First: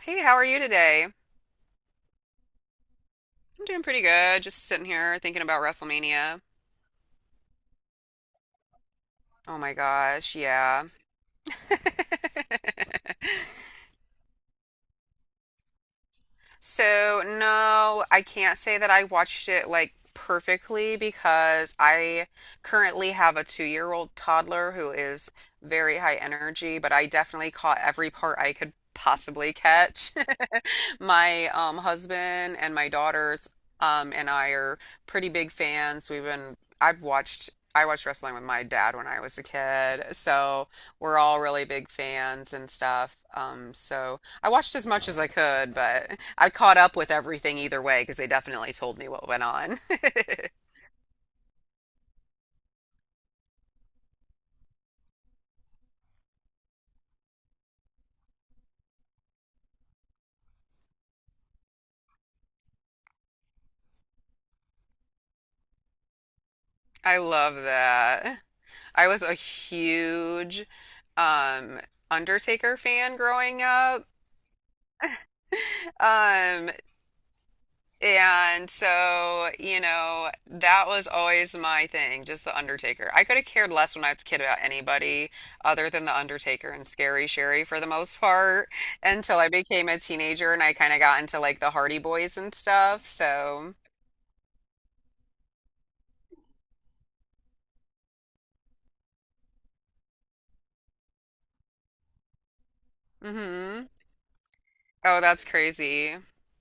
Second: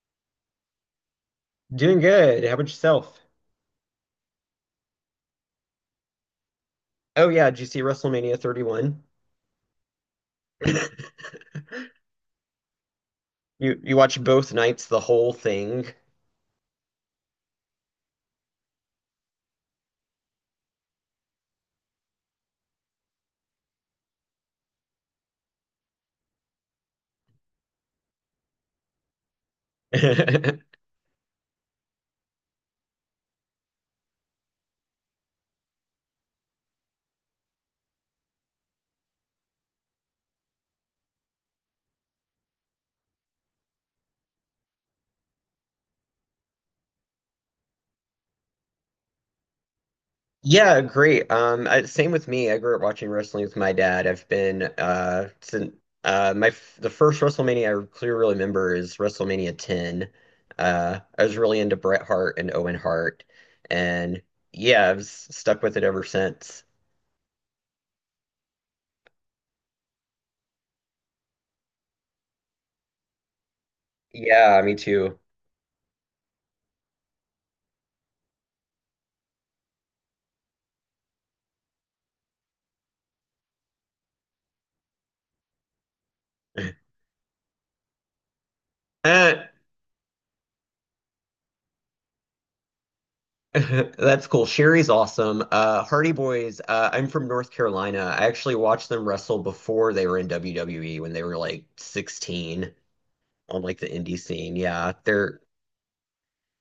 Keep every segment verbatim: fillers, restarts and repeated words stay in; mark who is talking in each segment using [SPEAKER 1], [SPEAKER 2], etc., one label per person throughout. [SPEAKER 1] Hey, how are you today? I'm
[SPEAKER 2] Doing good. How about yourself?
[SPEAKER 1] doing pretty good. Just sitting here thinking about WrestleMania.
[SPEAKER 2] Oh yeah, did you see WrestleMania thirty-one?
[SPEAKER 1] Oh my gosh, yeah.
[SPEAKER 2] You you watched both nights, the whole thing.
[SPEAKER 1] So, no, I can't say that I watched it like perfectly because I currently have a two-year-old toddler who is very high energy, but I definitely caught every part I could possibly catch. My um, husband and my daughters um, and I are pretty big fans. We've been, I've watched. I watched wrestling with my dad when I was a kid, so we're all really big fans and stuff. Um, so I watched as much as I could, but I caught up with everything either way because they definitely told me what went on.
[SPEAKER 2] Yeah, great. Um, I, same with me. I grew up watching wrestling with my dad. I've been uh since uh my f- the first WrestleMania I clearly remember is WrestleMania ten. Uh, I was really into Bret Hart and Owen Hart, and yeah, I've s- stuck with it ever since.
[SPEAKER 1] I love that. I was a huge um Undertaker fan growing up.
[SPEAKER 2] Yeah, me too.
[SPEAKER 1] Um, And so, you know, that was always my thing, just the Undertaker. I could have cared less when I was a kid about anybody other than the Undertaker and Scary Sherry for the most part until I
[SPEAKER 2] Eh,
[SPEAKER 1] became a teenager and I kind of got into like the Hardy Boys and stuff. So,
[SPEAKER 2] that's cool. Sherry's awesome. Uh, Hardy Boys, uh, I'm from North Carolina. I actually watched them wrestle before they were in W W E when they were like sixteen on like the
[SPEAKER 1] hmm.
[SPEAKER 2] indie scene. Yeah,
[SPEAKER 1] Oh,
[SPEAKER 2] they're
[SPEAKER 1] that's crazy.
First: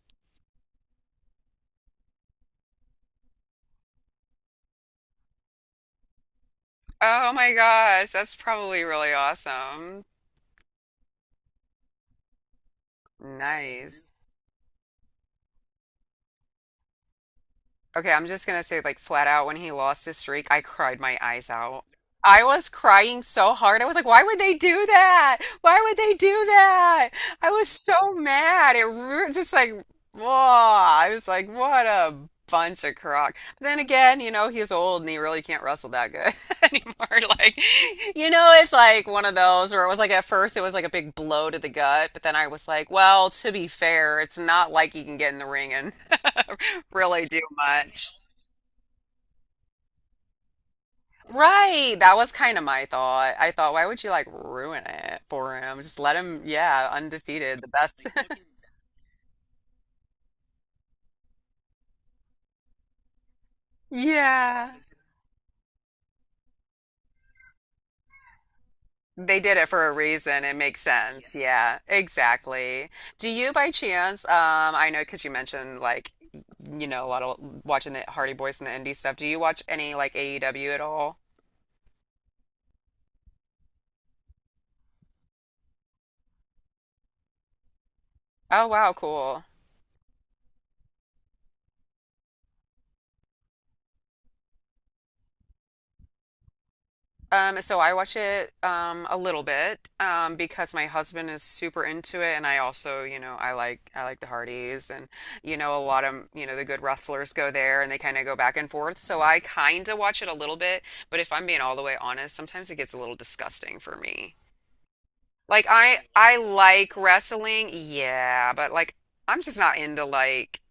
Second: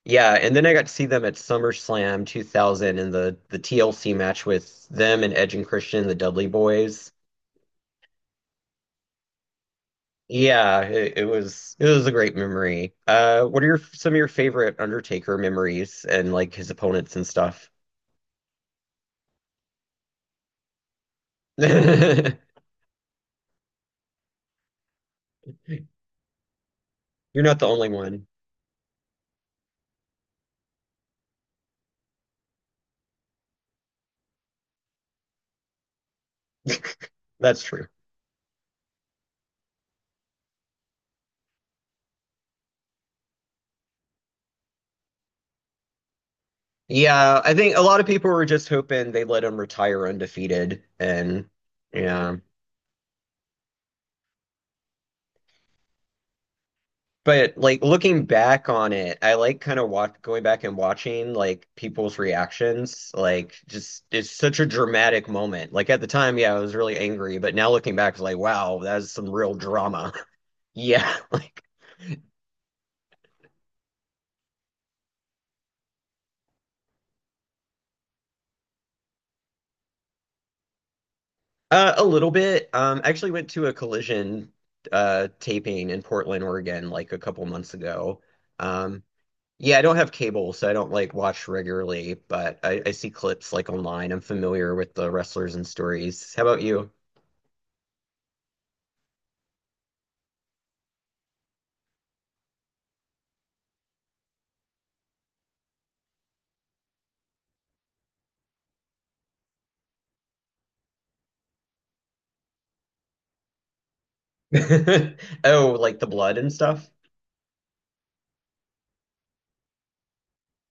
[SPEAKER 2] yeah, and then I got to see them at SummerSlam two thousand in the the T L C match with them and Edge and Christian, the Dudley Boys.
[SPEAKER 1] Oh my gosh, that's probably really awesome.
[SPEAKER 2] Yeah, it, it was it was a great memory. Uh, what are your
[SPEAKER 1] Nice.
[SPEAKER 2] some of your favorite Undertaker memories and like his opponents and stuff?
[SPEAKER 1] Okay, I'm just gonna say, like, flat out, when he lost his streak, I cried my eyes out.
[SPEAKER 2] You're
[SPEAKER 1] I was crying so hard. I was like, why would they do that? Why would they do that? I
[SPEAKER 2] not the
[SPEAKER 1] was
[SPEAKER 2] only
[SPEAKER 1] so
[SPEAKER 2] one.
[SPEAKER 1] mad. It ru just like, whoa. I was like, what a bunch of crock. But then again, you know, he's old and he really can't wrestle that good anymore. Like,
[SPEAKER 2] That's true.
[SPEAKER 1] you know, it's like one of those where it was like, at first, it was like a big blow to the gut. But then I was like, well, to be fair, it's not like he can get in the ring and really
[SPEAKER 2] Yeah,
[SPEAKER 1] do
[SPEAKER 2] I think a lot of
[SPEAKER 1] much.
[SPEAKER 2] people were just hoping they let him retire undefeated, and
[SPEAKER 1] Right. That was
[SPEAKER 2] yeah.
[SPEAKER 1] kind of my thought. I thought, why would you like ruin it for him? Just let him, yeah,
[SPEAKER 2] But
[SPEAKER 1] undefeated, the
[SPEAKER 2] like
[SPEAKER 1] best.
[SPEAKER 2] looking back on it, I like kind of watch going back and watching like people's reactions. Like just it's such a
[SPEAKER 1] Yeah.
[SPEAKER 2] dramatic moment. Like at the time, yeah, I was really angry, but now looking back, it's like, wow, that is some
[SPEAKER 1] They
[SPEAKER 2] real
[SPEAKER 1] did it for a
[SPEAKER 2] drama.
[SPEAKER 1] reason. It makes
[SPEAKER 2] Yeah,
[SPEAKER 1] sense.
[SPEAKER 2] like
[SPEAKER 1] Yeah, exactly. Do you by chance, um, I know because you mentioned like, you know, a lot of watching the Hardy Boys and the indie stuff. Do you watch any like A E W at all?
[SPEAKER 2] uh, a little bit. Um, I actually went to a collision uh taping in Portland, Oregon, like a couple months ago.
[SPEAKER 1] Oh, wow,
[SPEAKER 2] Um,
[SPEAKER 1] cool.
[SPEAKER 2] Yeah, I don't have cable, so I don't like watch regularly, but I, I see clips like online. I'm familiar with the wrestlers and stories. How about you?
[SPEAKER 1] Um, so I watch it um a little bit um because my husband is super into it and I also, you know, I like I like the Hardys and you know a lot of, you know, the good wrestlers go there and they kind of go back and forth. So I kind of watch it a little bit, but if I'm being all the way honest, sometimes it gets a little disgusting for me. Like
[SPEAKER 2] Oh, like
[SPEAKER 1] I
[SPEAKER 2] the blood
[SPEAKER 1] I
[SPEAKER 2] and stuff?
[SPEAKER 1] like wrestling, yeah, but like I'm just not into like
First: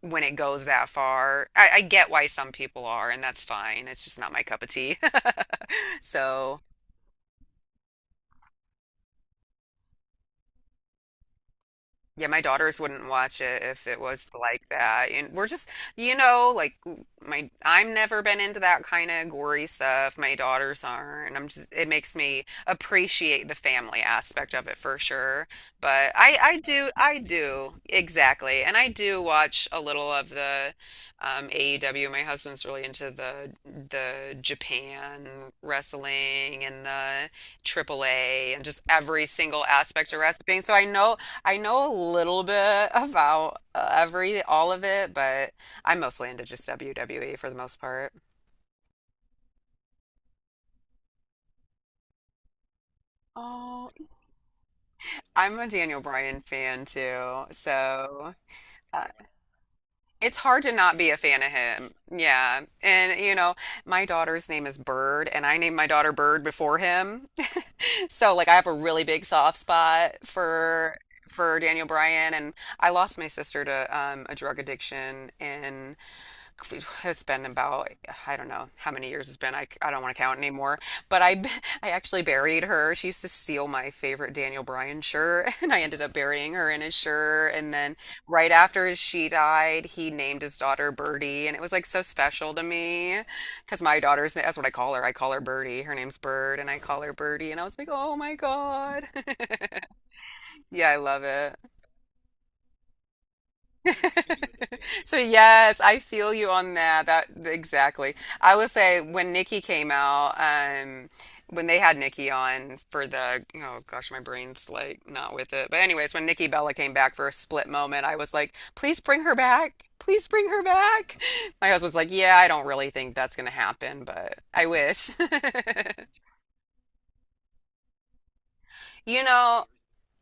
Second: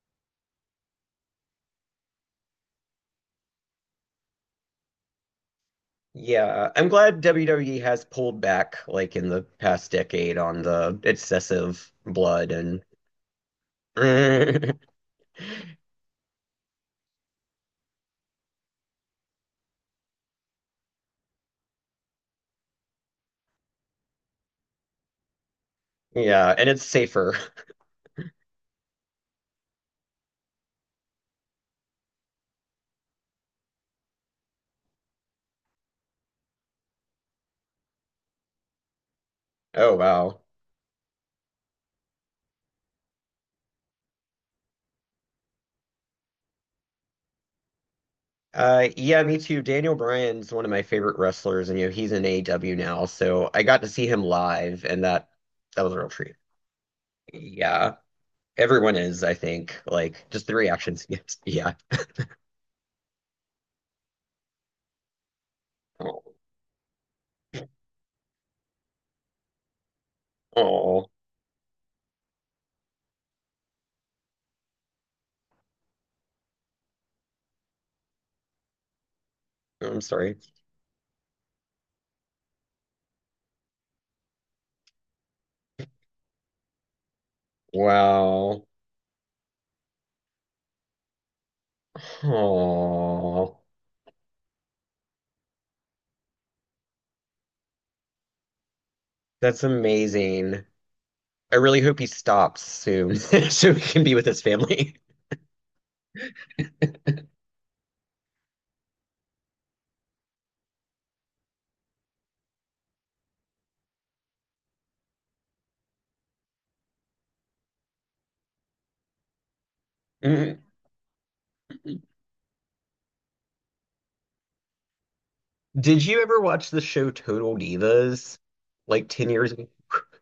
[SPEAKER 1] when it goes that far. I, I get why some people are, and that's fine. It's just not my cup of tea. So
[SPEAKER 2] Yeah, I'm glad W W E has pulled back like in the past decade on the excessive
[SPEAKER 1] yeah, my
[SPEAKER 2] blood
[SPEAKER 1] daughters
[SPEAKER 2] and
[SPEAKER 1] wouldn't watch it if it was like that. And we're just, you know, like my I'm never been into that kind of gory stuff. My daughters aren't. I'm just it makes me appreciate the family aspect of it for sure. But I
[SPEAKER 2] yeah,
[SPEAKER 1] I
[SPEAKER 2] and it's
[SPEAKER 1] do I
[SPEAKER 2] safer.
[SPEAKER 1] do exactly. And I do watch a little of the um A E W. My husband's really into the the Japan wrestling and the triple A and just every single
[SPEAKER 2] Oh
[SPEAKER 1] aspect of
[SPEAKER 2] wow.
[SPEAKER 1] wrestling. So I know I know a little bit about uh, every all of it, but I'm mostly into just W W E for the most part.
[SPEAKER 2] Uh yeah, me too. Daniel Bryan's one of my favorite wrestlers, and you know he's in A E W now, so I got to
[SPEAKER 1] Oh,
[SPEAKER 2] see him live, and that
[SPEAKER 1] I'm a
[SPEAKER 2] that was a
[SPEAKER 1] Daniel
[SPEAKER 2] real treat.
[SPEAKER 1] Bryan fan too,
[SPEAKER 2] Yeah.
[SPEAKER 1] so
[SPEAKER 2] Everyone
[SPEAKER 1] uh,
[SPEAKER 2] is, I think. Like,
[SPEAKER 1] it's
[SPEAKER 2] just the
[SPEAKER 1] hard to not
[SPEAKER 2] reactions.
[SPEAKER 1] be a
[SPEAKER 2] Yes,
[SPEAKER 1] fan of
[SPEAKER 2] yeah.
[SPEAKER 1] him. Yeah, and you know, my daughter's name is Bird, and I named my daughter
[SPEAKER 2] Oh,
[SPEAKER 1] Bird before him, so like I have a really big soft spot for
[SPEAKER 2] oh,
[SPEAKER 1] for Daniel Bryan, and I lost my sister to um, a drug addiction in it's been about I don't know how many years it's been. I, I
[SPEAKER 2] I'm
[SPEAKER 1] don't want to
[SPEAKER 2] sorry.
[SPEAKER 1] count anymore. But I I actually buried her. She used to steal my favorite Daniel Bryan shirt, and I ended up burying her in his shirt. And then right
[SPEAKER 2] Wow.
[SPEAKER 1] after she died, he named his daughter Birdie, and it was like so special to me
[SPEAKER 2] Oh,
[SPEAKER 1] because my daughter's that's what I call her. I call her Birdie. Her name's Bird, and I call her Birdie. And I was like, oh my God.
[SPEAKER 2] that's amazing.
[SPEAKER 1] Yeah, I love
[SPEAKER 2] I
[SPEAKER 1] it.
[SPEAKER 2] really hope he stops soon so he can be with his family.
[SPEAKER 1] So yes, I feel you on that. That exactly. I will say when Nikki came out, um, when they had Nikki on for the oh gosh, my brain's like not with it. But anyways, when Nikki Bella came back for a split moment, I was like, please bring her back. Please bring
[SPEAKER 2] Mm.
[SPEAKER 1] her back. My husband's like, yeah, I don't really think that's gonna happen, but I wish.
[SPEAKER 2] Did you ever watch the show Total Divas like
[SPEAKER 1] You
[SPEAKER 2] ten years
[SPEAKER 1] know,
[SPEAKER 2] ago?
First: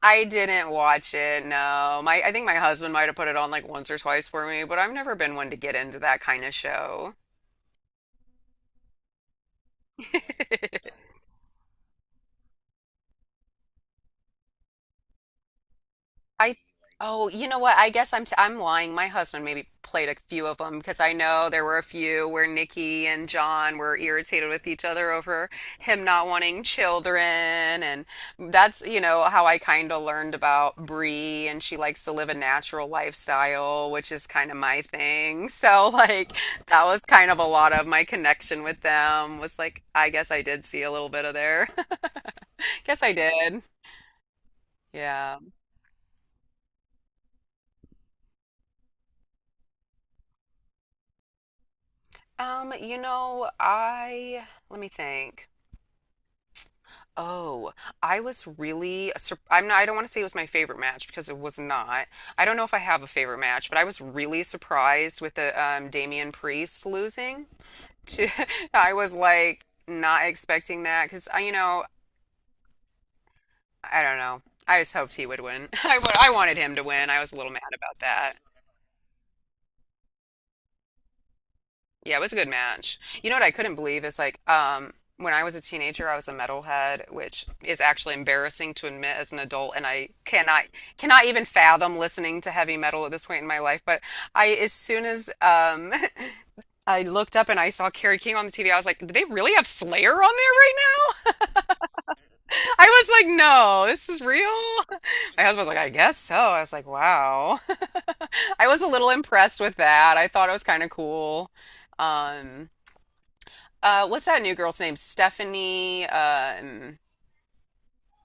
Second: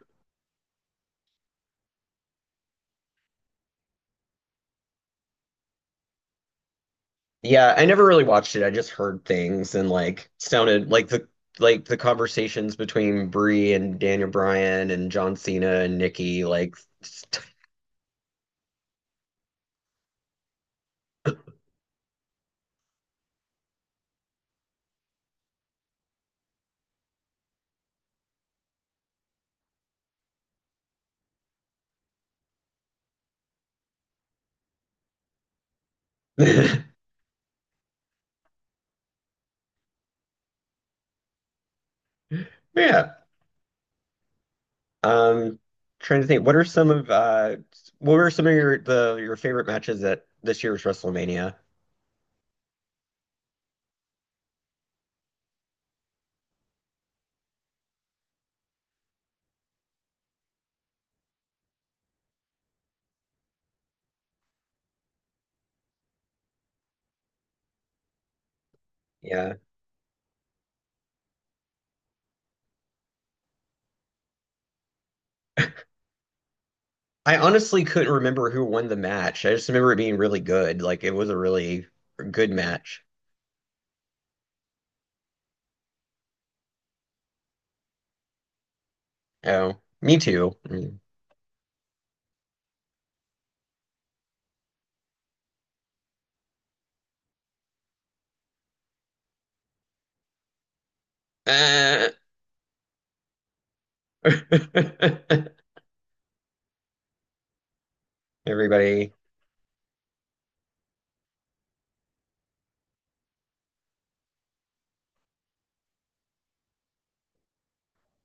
[SPEAKER 1] I didn't watch it, no. My I think my husband might have put it on like once or twice for me, but I've never been one to get into that kind of show.
[SPEAKER 2] Yeah, I never really watched it. I just heard things, and like sounded like the like the conversations between Brie and Daniel Bryan and John Cena and Nikki
[SPEAKER 1] I
[SPEAKER 2] like
[SPEAKER 1] oh, you know what? I guess I'm t I'm lying. My husband maybe played a few of them because I know there were a few where Nikki and John were irritated with each other over him not wanting children, and that's you know how I kind of learned about Bree, and she likes to live a natural lifestyle, which is kind of my thing. So like that was kind of a lot of my connection with them was like I guess I did see a little bit of there. Guess
[SPEAKER 2] yeah.
[SPEAKER 1] I did. Yeah.
[SPEAKER 2] Um, Trying to think, what are some of uh, what were some of your the your favorite matches at this year's WrestleMania?
[SPEAKER 1] Um, you know, I let me think. Oh, I was really sur- I'm not, I don't want to say it was my favorite match because it was not. I don't know if I have a favorite match, but I was really surprised with the um Damian Priest losing to I was
[SPEAKER 2] Yeah.
[SPEAKER 1] like not expecting that because I, you know, I don't know. I just hoped he would win. I wa- I wanted him to win. I was
[SPEAKER 2] I
[SPEAKER 1] a little mad
[SPEAKER 2] honestly
[SPEAKER 1] about
[SPEAKER 2] couldn't
[SPEAKER 1] that.
[SPEAKER 2] remember who won the match. I just remember it being really good. Like it was a really
[SPEAKER 1] Yeah, it was a good
[SPEAKER 2] good
[SPEAKER 1] match.
[SPEAKER 2] match.
[SPEAKER 1] You know what I couldn't believe is like um when I was a teenager, I was a metalhead, which is actually embarrassing to admit as an adult,
[SPEAKER 2] Oh,
[SPEAKER 1] and I
[SPEAKER 2] me too.
[SPEAKER 1] cannot
[SPEAKER 2] Mm.
[SPEAKER 1] cannot even fathom listening to heavy metal at this point in my life. But I, as soon as um I looked up and I saw Carrie King on the T V, I was like, "Do they really have Slayer on there right now?"
[SPEAKER 2] Uh,
[SPEAKER 1] I was like, "No, this is real." My husband was like, "I guess so." I was like, "Wow." I was a little
[SPEAKER 2] everybody.
[SPEAKER 1] impressed with that. I thought it was kind of cool. Um, Uh, what's that new girl's name? Stephanie, um,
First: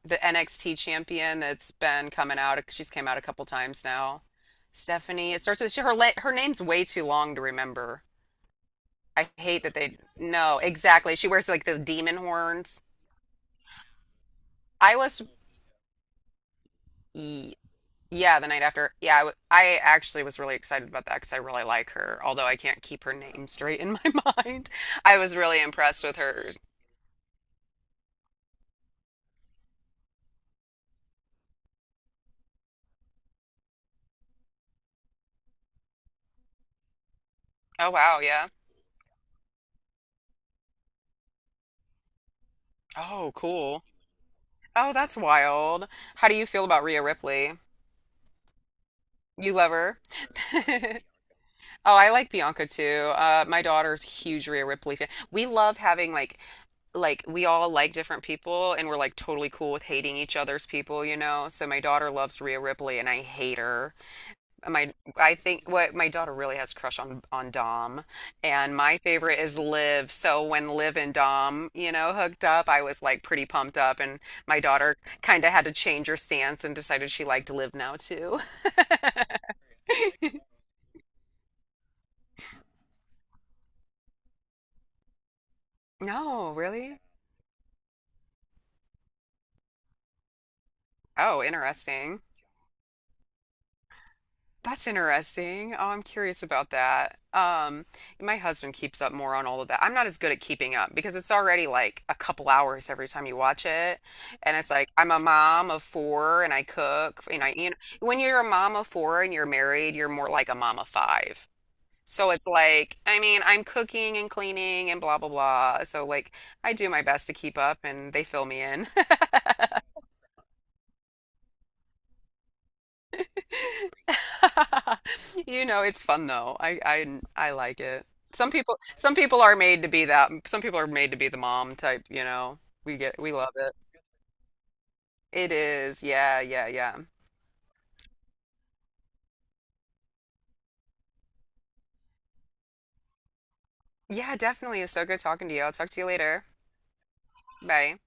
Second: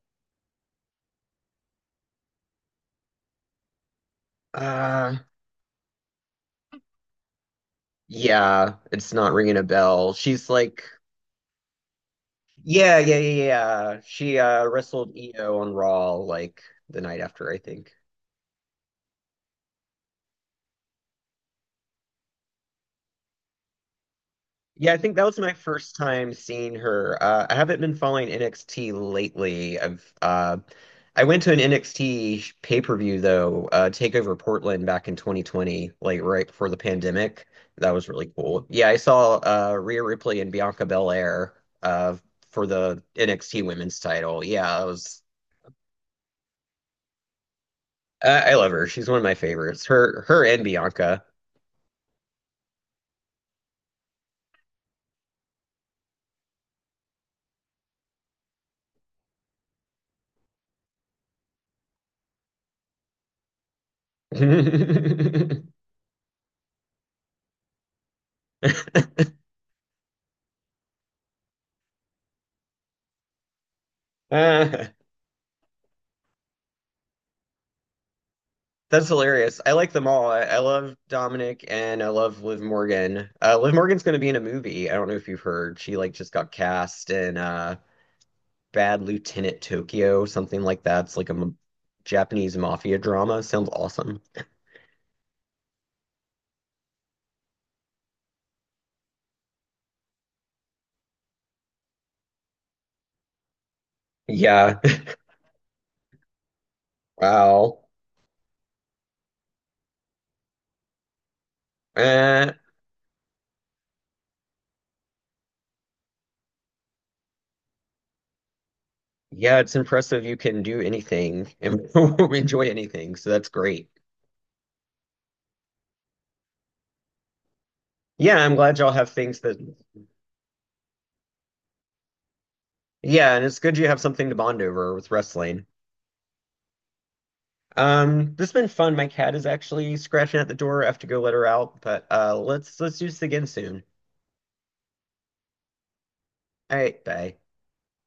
[SPEAKER 1] the N X T champion that's been coming out. She's came out a couple times now.
[SPEAKER 2] Uh,
[SPEAKER 1] Stephanie. It starts with she, her. La- Her name's way too long to remember.
[SPEAKER 2] yeah, it's
[SPEAKER 1] I
[SPEAKER 2] not ringing a
[SPEAKER 1] hate that they.
[SPEAKER 2] bell. She's
[SPEAKER 1] No,
[SPEAKER 2] like,
[SPEAKER 1] exactly. She wears like the demon horns.
[SPEAKER 2] yeah, yeah, yeah, yeah. She uh
[SPEAKER 1] I
[SPEAKER 2] wrestled
[SPEAKER 1] was.
[SPEAKER 2] Io on Raw like the night after,
[SPEAKER 1] y-
[SPEAKER 2] I think.
[SPEAKER 1] Yeah, the night after. Yeah, I, w- I actually was really excited about that because I really like her. Although I can't keep her name straight in my mind,
[SPEAKER 2] Yeah, I think
[SPEAKER 1] I
[SPEAKER 2] that
[SPEAKER 1] was
[SPEAKER 2] was my
[SPEAKER 1] really
[SPEAKER 2] first
[SPEAKER 1] impressed with
[SPEAKER 2] time
[SPEAKER 1] her.
[SPEAKER 2] seeing her. Uh, I haven't been following N X T lately. I've uh, I went to an N X T pay-per-view though, uh, Takeover Portland back in twenty twenty, like right before the pandemic.
[SPEAKER 1] Oh
[SPEAKER 2] That was
[SPEAKER 1] wow,
[SPEAKER 2] really
[SPEAKER 1] yeah.
[SPEAKER 2] cool. Yeah, I saw uh, Rhea Ripley and Bianca Belair uh, for the
[SPEAKER 1] Oh,
[SPEAKER 2] N X T
[SPEAKER 1] cool.
[SPEAKER 2] Women's title. Yeah, I
[SPEAKER 1] Oh, that's
[SPEAKER 2] was.
[SPEAKER 1] wild. How do you feel about Rhea Ripley?
[SPEAKER 2] I, I love her. She's one of my
[SPEAKER 1] You love
[SPEAKER 2] favorites.
[SPEAKER 1] her?
[SPEAKER 2] Her her and Bianca.
[SPEAKER 1] Oh, I like Bianca too. Uh, my daughter's a huge Rhea Ripley fan. We love having like like we all like different people and we're like totally cool with hating each other's people, you know? So my daughter loves Rhea Ripley and I hate her. My, I think what my daughter really has a crush on on Dom, and my favorite is Liv. So when Liv and Dom, you know, hooked up, I was like pretty pumped up, and my
[SPEAKER 2] Uh,
[SPEAKER 1] daughter kind of had to change her stance and decided she liked Liv now too.
[SPEAKER 2] that's hilarious. I like them all. I, I love Dominic and I love Liv Morgan. Uh, Liv Morgan's going to be in a movie. I don't know if you've heard. She like just got
[SPEAKER 1] No, really?
[SPEAKER 2] cast in uh, Bad Lieutenant Tokyo, something like that. It's like a
[SPEAKER 1] Oh,
[SPEAKER 2] m-
[SPEAKER 1] interesting.
[SPEAKER 2] Japanese mafia drama. Sounds awesome.
[SPEAKER 1] That's interesting. Oh, I'm curious about that. Um, my husband keeps up more on all of that. I'm not as good at keeping up because it's already like a couple hours every time you watch it. And it's
[SPEAKER 2] Yeah.
[SPEAKER 1] like I'm a mom of four and I cook and I, you know,
[SPEAKER 2] Wow.
[SPEAKER 1] when you're a mom of four and you're married, you're more like a mom of five. So it's
[SPEAKER 2] Uh,
[SPEAKER 1] like, I mean, I'm cooking and cleaning and blah blah blah. So like I do my best to keep up and they fill me in.
[SPEAKER 2] yeah, it's impressive you can do anything and enjoy anything. So that's great.
[SPEAKER 1] You know, it's fun though. I, I I like it.
[SPEAKER 2] Yeah,
[SPEAKER 1] Some
[SPEAKER 2] I'm glad
[SPEAKER 1] people
[SPEAKER 2] y'all have
[SPEAKER 1] some
[SPEAKER 2] things
[SPEAKER 1] people are
[SPEAKER 2] that.
[SPEAKER 1] made to be that. Some people are made to be the mom type, you know. We get we
[SPEAKER 2] Yeah, and
[SPEAKER 1] love
[SPEAKER 2] it's
[SPEAKER 1] it.
[SPEAKER 2] good you have something to bond over with
[SPEAKER 1] It
[SPEAKER 2] wrestling.
[SPEAKER 1] is. Yeah, yeah, yeah.
[SPEAKER 2] Um, this has been fun. My cat is actually scratching at the door. I have to go let her out, but uh let's let's do this again soon.
[SPEAKER 1] Yeah, definitely. It's so good talking to you. I'll talk to you later.
[SPEAKER 2] All right, bye.
[SPEAKER 1] Bye.